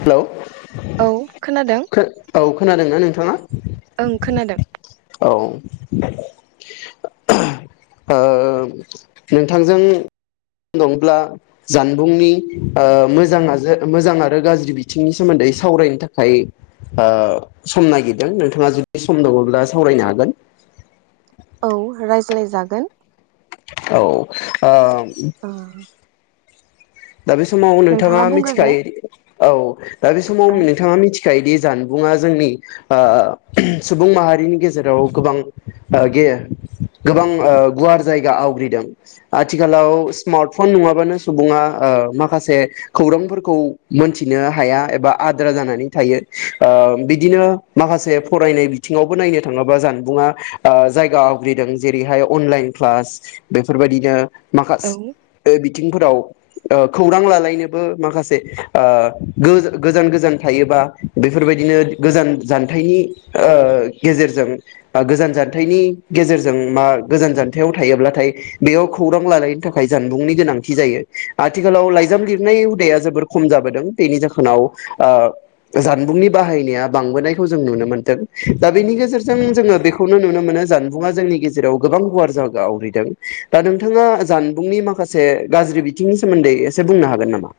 Hello औ खोनादों खो औ खोनादों ना नों थाङा ओं खोनादों। औ ओ नोंथांजों दंब्ला जानबुंनि ओ मोजां आजो मोजां आरो गाज्रि बिथिंनि सोमोन्दै सावरायनो थाखाय ओ सम नागिरदों नोंथाङा जुदि सम दङ'ब्ला सावरायनो हागोन औ रायज्लाय जागोन। औ आ [inaudible] ओ दा बे समाव नोंथाङा मिथिखायो। औ दा बे समाव ओं। नोंथाङा मिथि खायो दि जानबुङा जोंनि आ सुबुं माहारिनि गेजेराव गोबां ओ गे गोबां ओ गुवार जायगा आवग्रिदों। आथिखालाव स्मार्टफन नङाबानो सुबुङा आ माखासे खौरांफोरखौ मोनथिनो हाया एबा आद्रा जानानै थायो। ओ बिदिनो माखासे फरायनाय बिथिङावबो नायनो थाङोबा जानबुङा जायगा आ आवग्रिदों। जेरैहाय अनलाइन क्लास बेफोरबायदिनो औ माखास बे बिथिंफोराव ओ खौरां लालायनोबो माखासे ओ गोज गोजान गोजान थायोबा बेफोरबायदिनो गोजान जानथाइनि ओ गेजेरजों ओ गोजान जानथाइनि गेजेरजों मा गोजान जानथायाव थायोब्लाथाय बेयाव खौरां लालायनो थाखाय जानबुंनि गोनांथि जायो। आथिखालाव लाइजाम लिरनाय हुदाया जोबोर खम जाबोदों। बेनि जाहोनाव आ जानबुंनि बाहायनाया बांबोनायखौ जों नुनो मोन्दों। दा बेनि गेजे रजों जोङो बेखौनो नुनो मोनो जान बुङा जोंनि गेजेराव गोबां गुवार जागा आवग्रिदों। दा नोंथाङा जानबुंनि माखासे गाज्रि बि थिंनि सोमोन्दै एसे बुंनो हागोन नामा?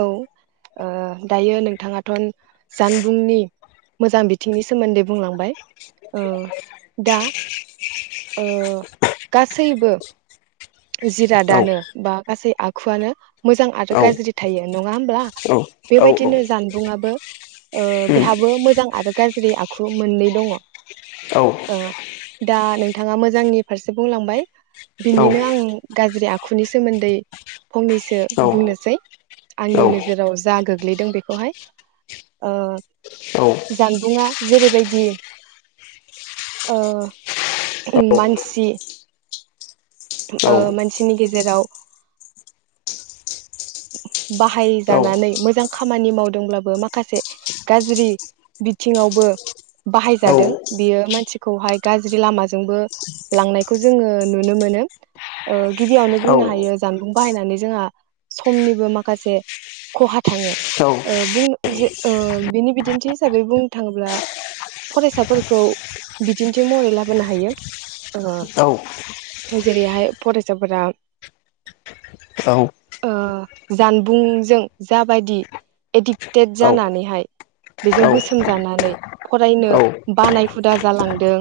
औ ओ दायो नोंथाङाथ'न जानबुंनि मोजां बिथिंनि सोमोन्दै बुंलांबाय ओ दा ओ गासैबो औ जिरादानो बा गासै आ खुवानो मोजां आरो औ गाज्रि थायो नङा होमब्ला औ औ बेबायदिनो जानबुंआबो ओ उम बेहाबो मोजां आरो गाज्रि आखु मोननै दङ औ ओ दा नोंथाङा मोजांनि फारसे बुंलांबाय औ बिनिनो आं गाज्रि आख खुनि सोमोन्दै फंनैसो औ बुंनोसै औ आंनि नोजोराव जागो गोग्लैदों बेखौहाय ओ औ जानबुंआ जेरैबायदि ओ औ मानसि ओ मानसिनि गेजेराव बाहायजानानै मोजां खामानि मावद दोंब्लाबो माखासे गाज्रि बिथिङावबो बाहायजादों बियो मानसिखौहाय गाज्रि लामाजोंबो लांनायखौ जोङो नुनो मोनो ओ गिबियावनो औ बुंनो हायो जानबुं बाहायनानै जोंहा समनिबो माखासे खहा थाङो ओ बुं जे ओ बिनि बिदिन्थि हिसाबै बुंनो थाङोब्ला फरायसाफोरखौ बिदिन्थि महरै लाबोनो हायो। ओ औ जेरैहाय फरायसाफोरा औ ओ जानबुंजों जाबायदि एडिक्टेड जानानैहाय बेजों बोसोनजानानै फरायनो बानाय हु हुदा जालांदों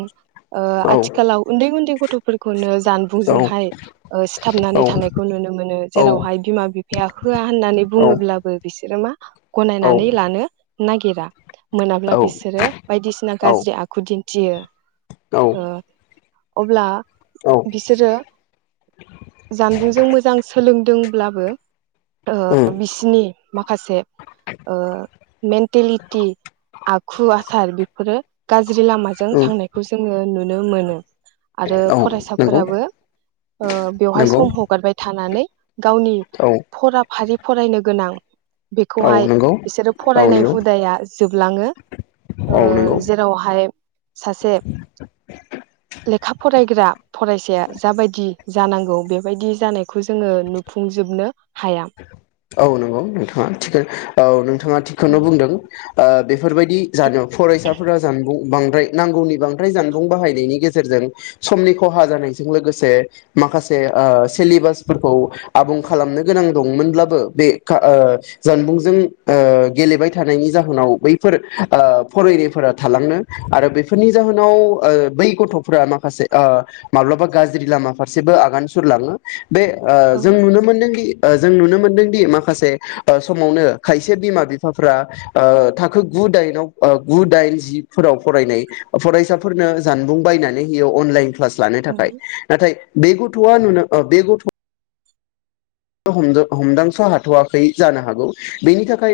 ओ आथिखालाव उन्दै उन्दै गथ'फोरखौनो जानबुंजोंहाय ओ सिथाबनानै थानायखौ नुनो मोनो। जेरावहाय बिमा बिफाया होआ होननानै बुङोब्लाबो बिसोरो मा गनायनानै लानो नागिरा मोनाब्ला बिसोरो बायदिसिना गाज्रि आखु दिन्थियो ओ अब्ला औ बिसोरो जानबुंजों मोजां सोलोंदों ब्लाबो उम बिसिनि माखासे मेन्टेलिटि आखु आसार बेफोरो गाज्रि लामाजों उम थांनायखौ जोङो नुनो मोनो आरो ओ औ नंगौ फरायसाफोराबो बेवहाय नंगौ सम हगारबाय थानानै गावनि औ फराफारि फरायनो गोनां औ बेखौहाय नंगौ बिसोरो औ नंगौ फरायनाय हुदाया जोबलाङो ओ औ नंगौ जेरावहाय सासे लेखा फरायग्रा फरायसाया जाबायदि जानांगौ बेबायदि जानायखौ जोङो नु फुंजोबनो हाया। औ नंगौ [unintelligible] औ बिथाङा औ थिगखौनो बुंदों ओ बेफोरबायदि जानो फरायसाफोरा जानबुं बांद्राय नांगौनि बांद्राय जानबुं बाहायनायनि गेजेरजों समनि खहा जानायजों लोगोसे माखासे ओ सिलेबासफोरखौ आबुं खालामनो गोनां दंमोनब्लाबो बे ओ जानबुंजों ओ गेलेबाय थानायनि जाहोनाव बैफोर ओ फरायनायफोरा थालांनो आरो बेफोरनि जाहोनाव ओ बै गथ'फोरा माखासे ओ माब्लाबा गाज्रि लामा फारसेबो आगान सुरलाङो। बे ओ औ जों नुनो मोन्दोंदि ओ जों नुनो मोन्दों दि माखासे समावनो खायसे बिमा बिफाफोरा ओ थाखो गु दाइन गु दाइन जि फोराव फरायनाय फरायसाफोरनो जानबुं बायनानै होयो अनलाइन क्लास लानो औ थाखाय नाथाय बे गथ'वा नुनो ओ बे गथ' हमदांस' हाथ'वाखै जानो हागौ बेनि थाखाय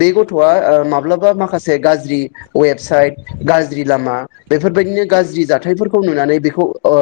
बे गथ'आ ओ माब्ला मा माखासे गाज्रि वेबसाइट गाज्रि लामा बेफोरबायदिनो गाज्रि जाथायफोरखौ नुनानै बेखौ ओ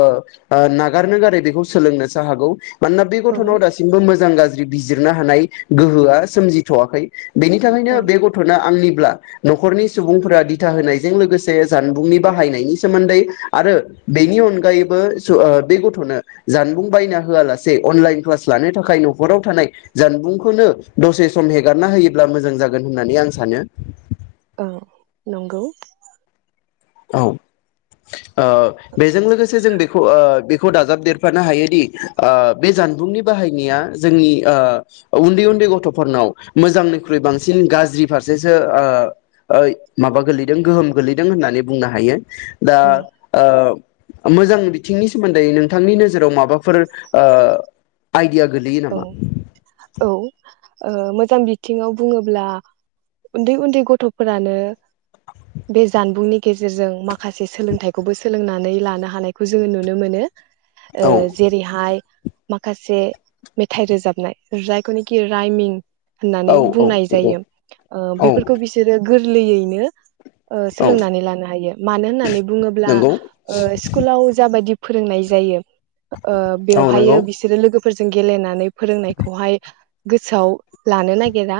नागारनो गारै बेखौ सोलोंनोसो हागौ। मानोना बे औ गथ'नाव दासि मोजां गाज्रि बिजिरनो हानाय गोहोआ सोमजिथ'वाखै। बेनि औ थाखायनो बे गथ'नो आंनिब्ला न'खरनि सुबुंफोरा दिथा होनायजों लोगोसे जानबुंनि बाहायनायनि सोमोन्दै आरो बेनि अनगायैबो सो ओ बे गथ'नो जानबुं बायना होआलासे अनलाइन क्लास लानो थाखाय न'खराव थानाय जानबुंखौनो दसे सम होगारना होयोब्ला मोजां जागोन होननानै आं सानो। ओं नंगौ। औ। ओ बेजों लोगोसे जों बे ओ दाजाबदेरफानो हायोदि ओ बे जानबुंनि बाहायनाय जोंनि ओ उन्दै उन्दै गथ'फोरनाव मोजांनिख्रुइ बांसिन गाज्रि फारसेसो ओ माबा गोैलैदों गोहोम गोैलैदों होन्नानै होननानै बुंनो हायो। दा औ ओ मोजां बिथिंनि सोमोन्दै नोंथांनि नोजोराव माबाफोर ओ आइडिया गोलैयो नामा। औ औ ओ मोजां बिथिङाव बुङोब्ला उन्दै उन्दै गथ'फोरानो बे जानबुंनि गेजेरजों माखासे सोलोंथाइखौबो सोलोंनानै लानो हानायखौ जोङो नुनो मोनो। ओ औ जेरैहाय माखासे मेथाइ रोजाबनाय जायखौ नखि रायमिं औ होननानै औ बुंनाय जायो ओ औ बेफोरखौ बिसोरो गोरलैयैनो ओ औ सोलोंनानै लानो हायो मानो होननानै बुङोब्ला नंगौ ओ स्कुलाव जाबायदि फोरोंनाय जायो। ओ औ नंगौ बेवहायो बिसोरो लोगोफोर फोर जों गेलेनानै फोरोंनायखौहाय गोसोआव लानो नागिरा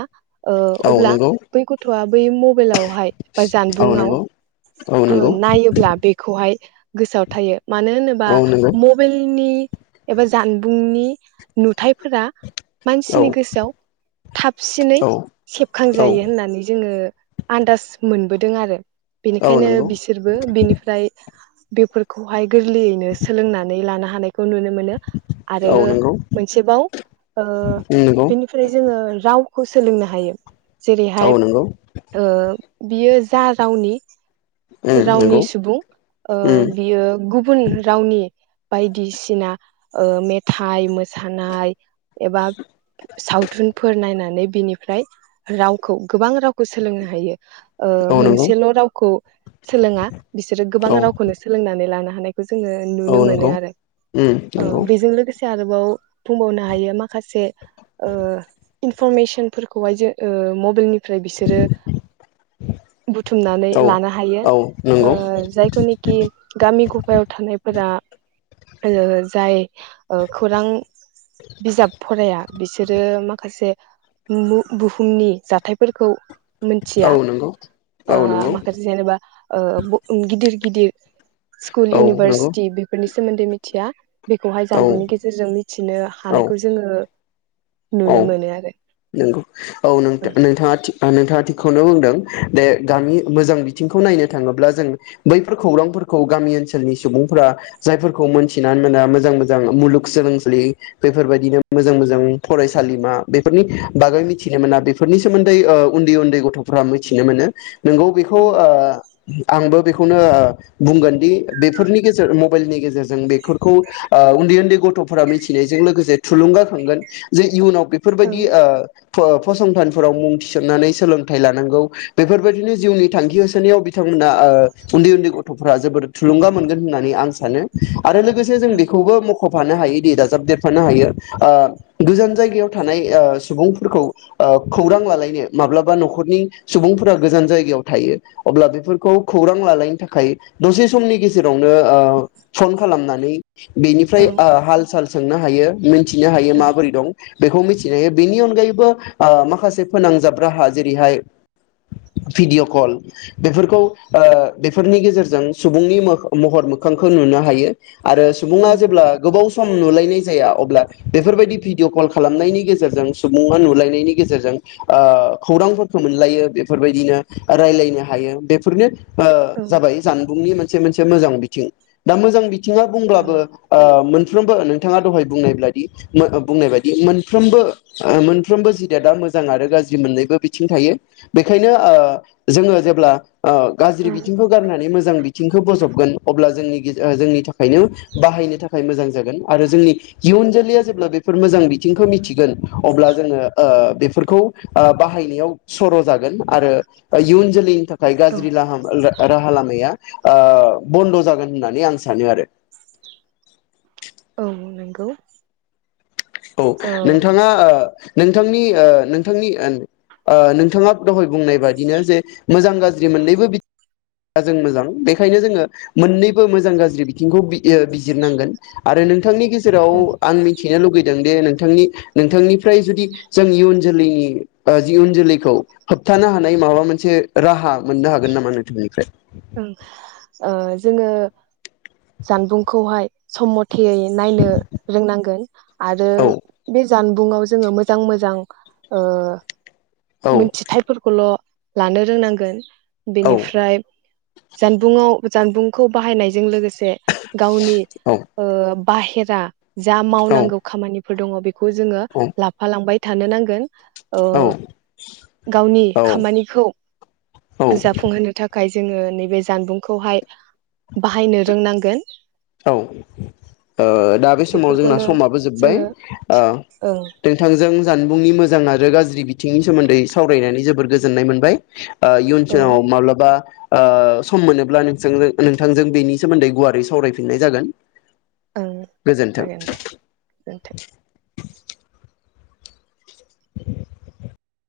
ओ औ अब्ला नंगौ बै गथ'आ बै मबाइलाव बा औ जानबुंआव नंगौ औ नंगौ नायोब्ला बेखौहाय गोसोआव थायो मानो होनोबा औ नंगौ मबाइलनि एबा जानबुंनि नुथाय फोर औ मानसिनि गोसोआव थाबसिनै औ औ सेबखांजायो होननानै जोंङो आन्दाज मोनबोदों आरो औ बेनिखायनो नंगौ बिसोरबो बिनिफ्राय बेफोरखौहाय गोरलैयैनो सोलोंनानै लानो हानाय खौ नुनो मोनो आरो औ नंगौ मोनसेबाव ओ नंगौ बेनिफ्राय जोंङो राव खौ सोलोंनो हायो औ जेरैहाय नंगौ ओ बियो जा रावनि रावनि नंगौ सुबुं बियो गुबुन रावनि बायदिसिना ओ मेथाइ मो सानाय एबा सावथुनफोर नायनानै बिनिफ्राय रावखौ गोबां रावखौ सोलोंनो हायो ओ औ नंगौ मोनसेल' रावखौ सोलोंङा बिसोरो गोबां औ रावखौनो सोलोंनानै लानो हाग जोंङो नुनो औ नंगौ मोनो आरो बेजों लोगोसे आरो औ बुंबावनो हायो माखासे इनफरमेसनफोरखौहाय जों ओ मबाइलनि ओमफ्राय बिसोरो बुथुमनानै औ लानो हायो औ ओ नंगौ जायखौनिखि गामि गफायाव थानायफोरा जाय खौरां बिजाब फराया बिसोरो माखासे बुहुमनि जाथायफोरखौ औ नंगौ मिथिया औ नंगौ ओ औ माखासे जेनेबा ओ गिदिर गिदिर स्कुल नंगौ इउनिभारसिटि बेफोरनि सोमोन्दै मिथिया बेखौहाय जानबुंनि गेजेरजों मि बिदिनो औ हानायखौ जोङो औ नुनो मोनो आरो। नंगौ औ नोंथाङा थिग नोंथाङा थिकखौनो बुंदों दे गामि मोजां बिथिंखौ नायनो थाङोब्ला जों बैफोर खौरांफोरखौ गामि ओनसोलनि सुबुंफोरा जायफोरखौ मोनथिनानै मोना मोजां मोजां मुलुग सोलोंसालि बेफोरबायदिनो मोजां मोजां फरायसालिमा बे बेफोरनि बागै मिथिनो मोना बेफोरनि सोमोन्दै उन्दै उन्दै गथ'फोरा मिथिनो मोनो नोंगौ बेखौ औ आंबो बेखौ बेखोनो बुंगोन दि बेफोरनि गेजेर मबाइलनि गेजेरजों बेफोरखौ उन्दै उन्दै गथ'फोरा मिथिनायजों लोगोसे थुलुंगाखांगोन जे इयुनाव बेफोरबायदि औ फसंथानफोराव मुं थिसननानै सोलोंथाइ लानांगौ बेफोरबायदिनो जिउनि थांखि होसोनायाव बिथांमोना उन्दै उन्दै गथ'फोरा्रा जोबोद थुलुंगा मोनगोन होननानै आं सानो। आरो लोगोसे जों बेखौबो हफानो हायो दि दाजाबदेरफानो हायो गोजान जायगायाव थानाय सुबुंफोरखौ खौरां लालायनो माब्लाबा न'खरनि सुबुंफोरा गोजान जायगायाव थायो अब्ला बेफोरखौ खौरां लालायनो थाखाय दसे समनि गेजेरावनो फन खालामनानै बेनिफ्राय औ हाल साल सोंनो हायो। मिथिनो हायो औ माबोरै दं। बेखौ मिथिनो हायो बेनि अनगायैबो माखासे फोनांजाब राहा जेरैहाय भिडिअ' कल बेफोरखौ ओ बेफोरनि गेजेरजों सुबुंनि महर मोखांखौ नुनो हायो। आरो औ सुबुङा जेब्ला गोबाव सम सम नुलायनाय जाया अब्ला बेफोरबायदि भिडिअ कल खालामनायनि गेजेरजों सुबुङा नुलायनायनि गेजेरजों खौरांफोरखौ मोनलायो बेफोरबायदिनो रायलायनो हायो बेफोरनो जाबाय जानबुंनि मोनसे मोनसे मोजां बिथिं दा मोजां बि बिथाङा औ बुंब्लाबो ओ मोनफ्रोमबो नोंथाङा दहाय बुंनाय बायदि बुंनाय बायदि मोनफ्रोमबो मोनफ्रोमबो जिदया दा मोजां आरो गाज्रि मोननैबो बिथिं थायो बेखायनो ओ जोङो जेब्ला ओ गाज्रि बिथिंखौ गारनानै मोजां बिथिंखौ बजबगोन अब्ला जोंनि जोंनि थाखायनो बाहायनो थाखाय मोजां जागोन आरो जोंनि इयुन जोलैया जेब्ला बेफोर मोजां बिथिंखौ मिथिगोन अब्ला जोङो बेफोरखौ बाहायनायाव सर' जागोन आरो इयुन जोलैनि थाखाय ओमफ्राय औ गाज्रिलाम राहा लामाया बन्द' जागोन होननानै आं सानो आरो। औ नंगौ। औ ओ नोंथाङा नोंथांनि नोंथांनि नोंथाङा दहाय बुंनाय बादिनो जे मोजां गाज्रि मोननैबो बिथि जों मोजां बेखायनो जोङो मोननैबो मोजां गाज्रि बिथिंखौ बिजिरनांगोन आरो नोंथांनि ओं जेराव आं मिथिनो लुुबैयो नोंथांनि नोंथांनिफ्राय जुदि जोंनि इयुन जोलैनि जि इयुन जोलैखौ होबथानो हानाय माबा मोनसे राहा मोननो हागोन नामा नोंथांनिफ्राय। जोङो जानबुंखौहाय समम थयै नायनो रोंनांगोन आरो औ बे जानबुङाव जोङो मोजां मोजां ओ औ मिथिथायफोरखौल' लानो रोंनांगोन। औ बेनिफ्राय जानबुंआव जानबुंखौ बाहायनायजों लोगोसे गावनि औ ओ बाहेरा जा औ मावनांगौ खामानि फोर दङ बे खौ जोङो औ लाफालांबाय थानो नांगोन। ओ गावनि औ खामानिखौ औ जाफुंहोनो थाखाय जोङो नैबे जानबुंखौहाय बाहायनो रोंनांगोन। औ ओ दा बे समाव जोंना बेफोरखौनो समाबो जोब्बाय जोङो ओं नोंथांजों जानबुंनि मोजां आरो गाज्रि बिथिंनि सोमोन्दै सावरायनानै जोबोर गोजोननाय मोनबाय। ओ इयुन औ सङाव माब्लाबा ओ सम मोनोब्ला नों नोंथांजों बेनि सोमोन्दै गुवारै सावराय फिननाय जागोन। ओं गोजोन्थों। जागोन दे गोजोनथों।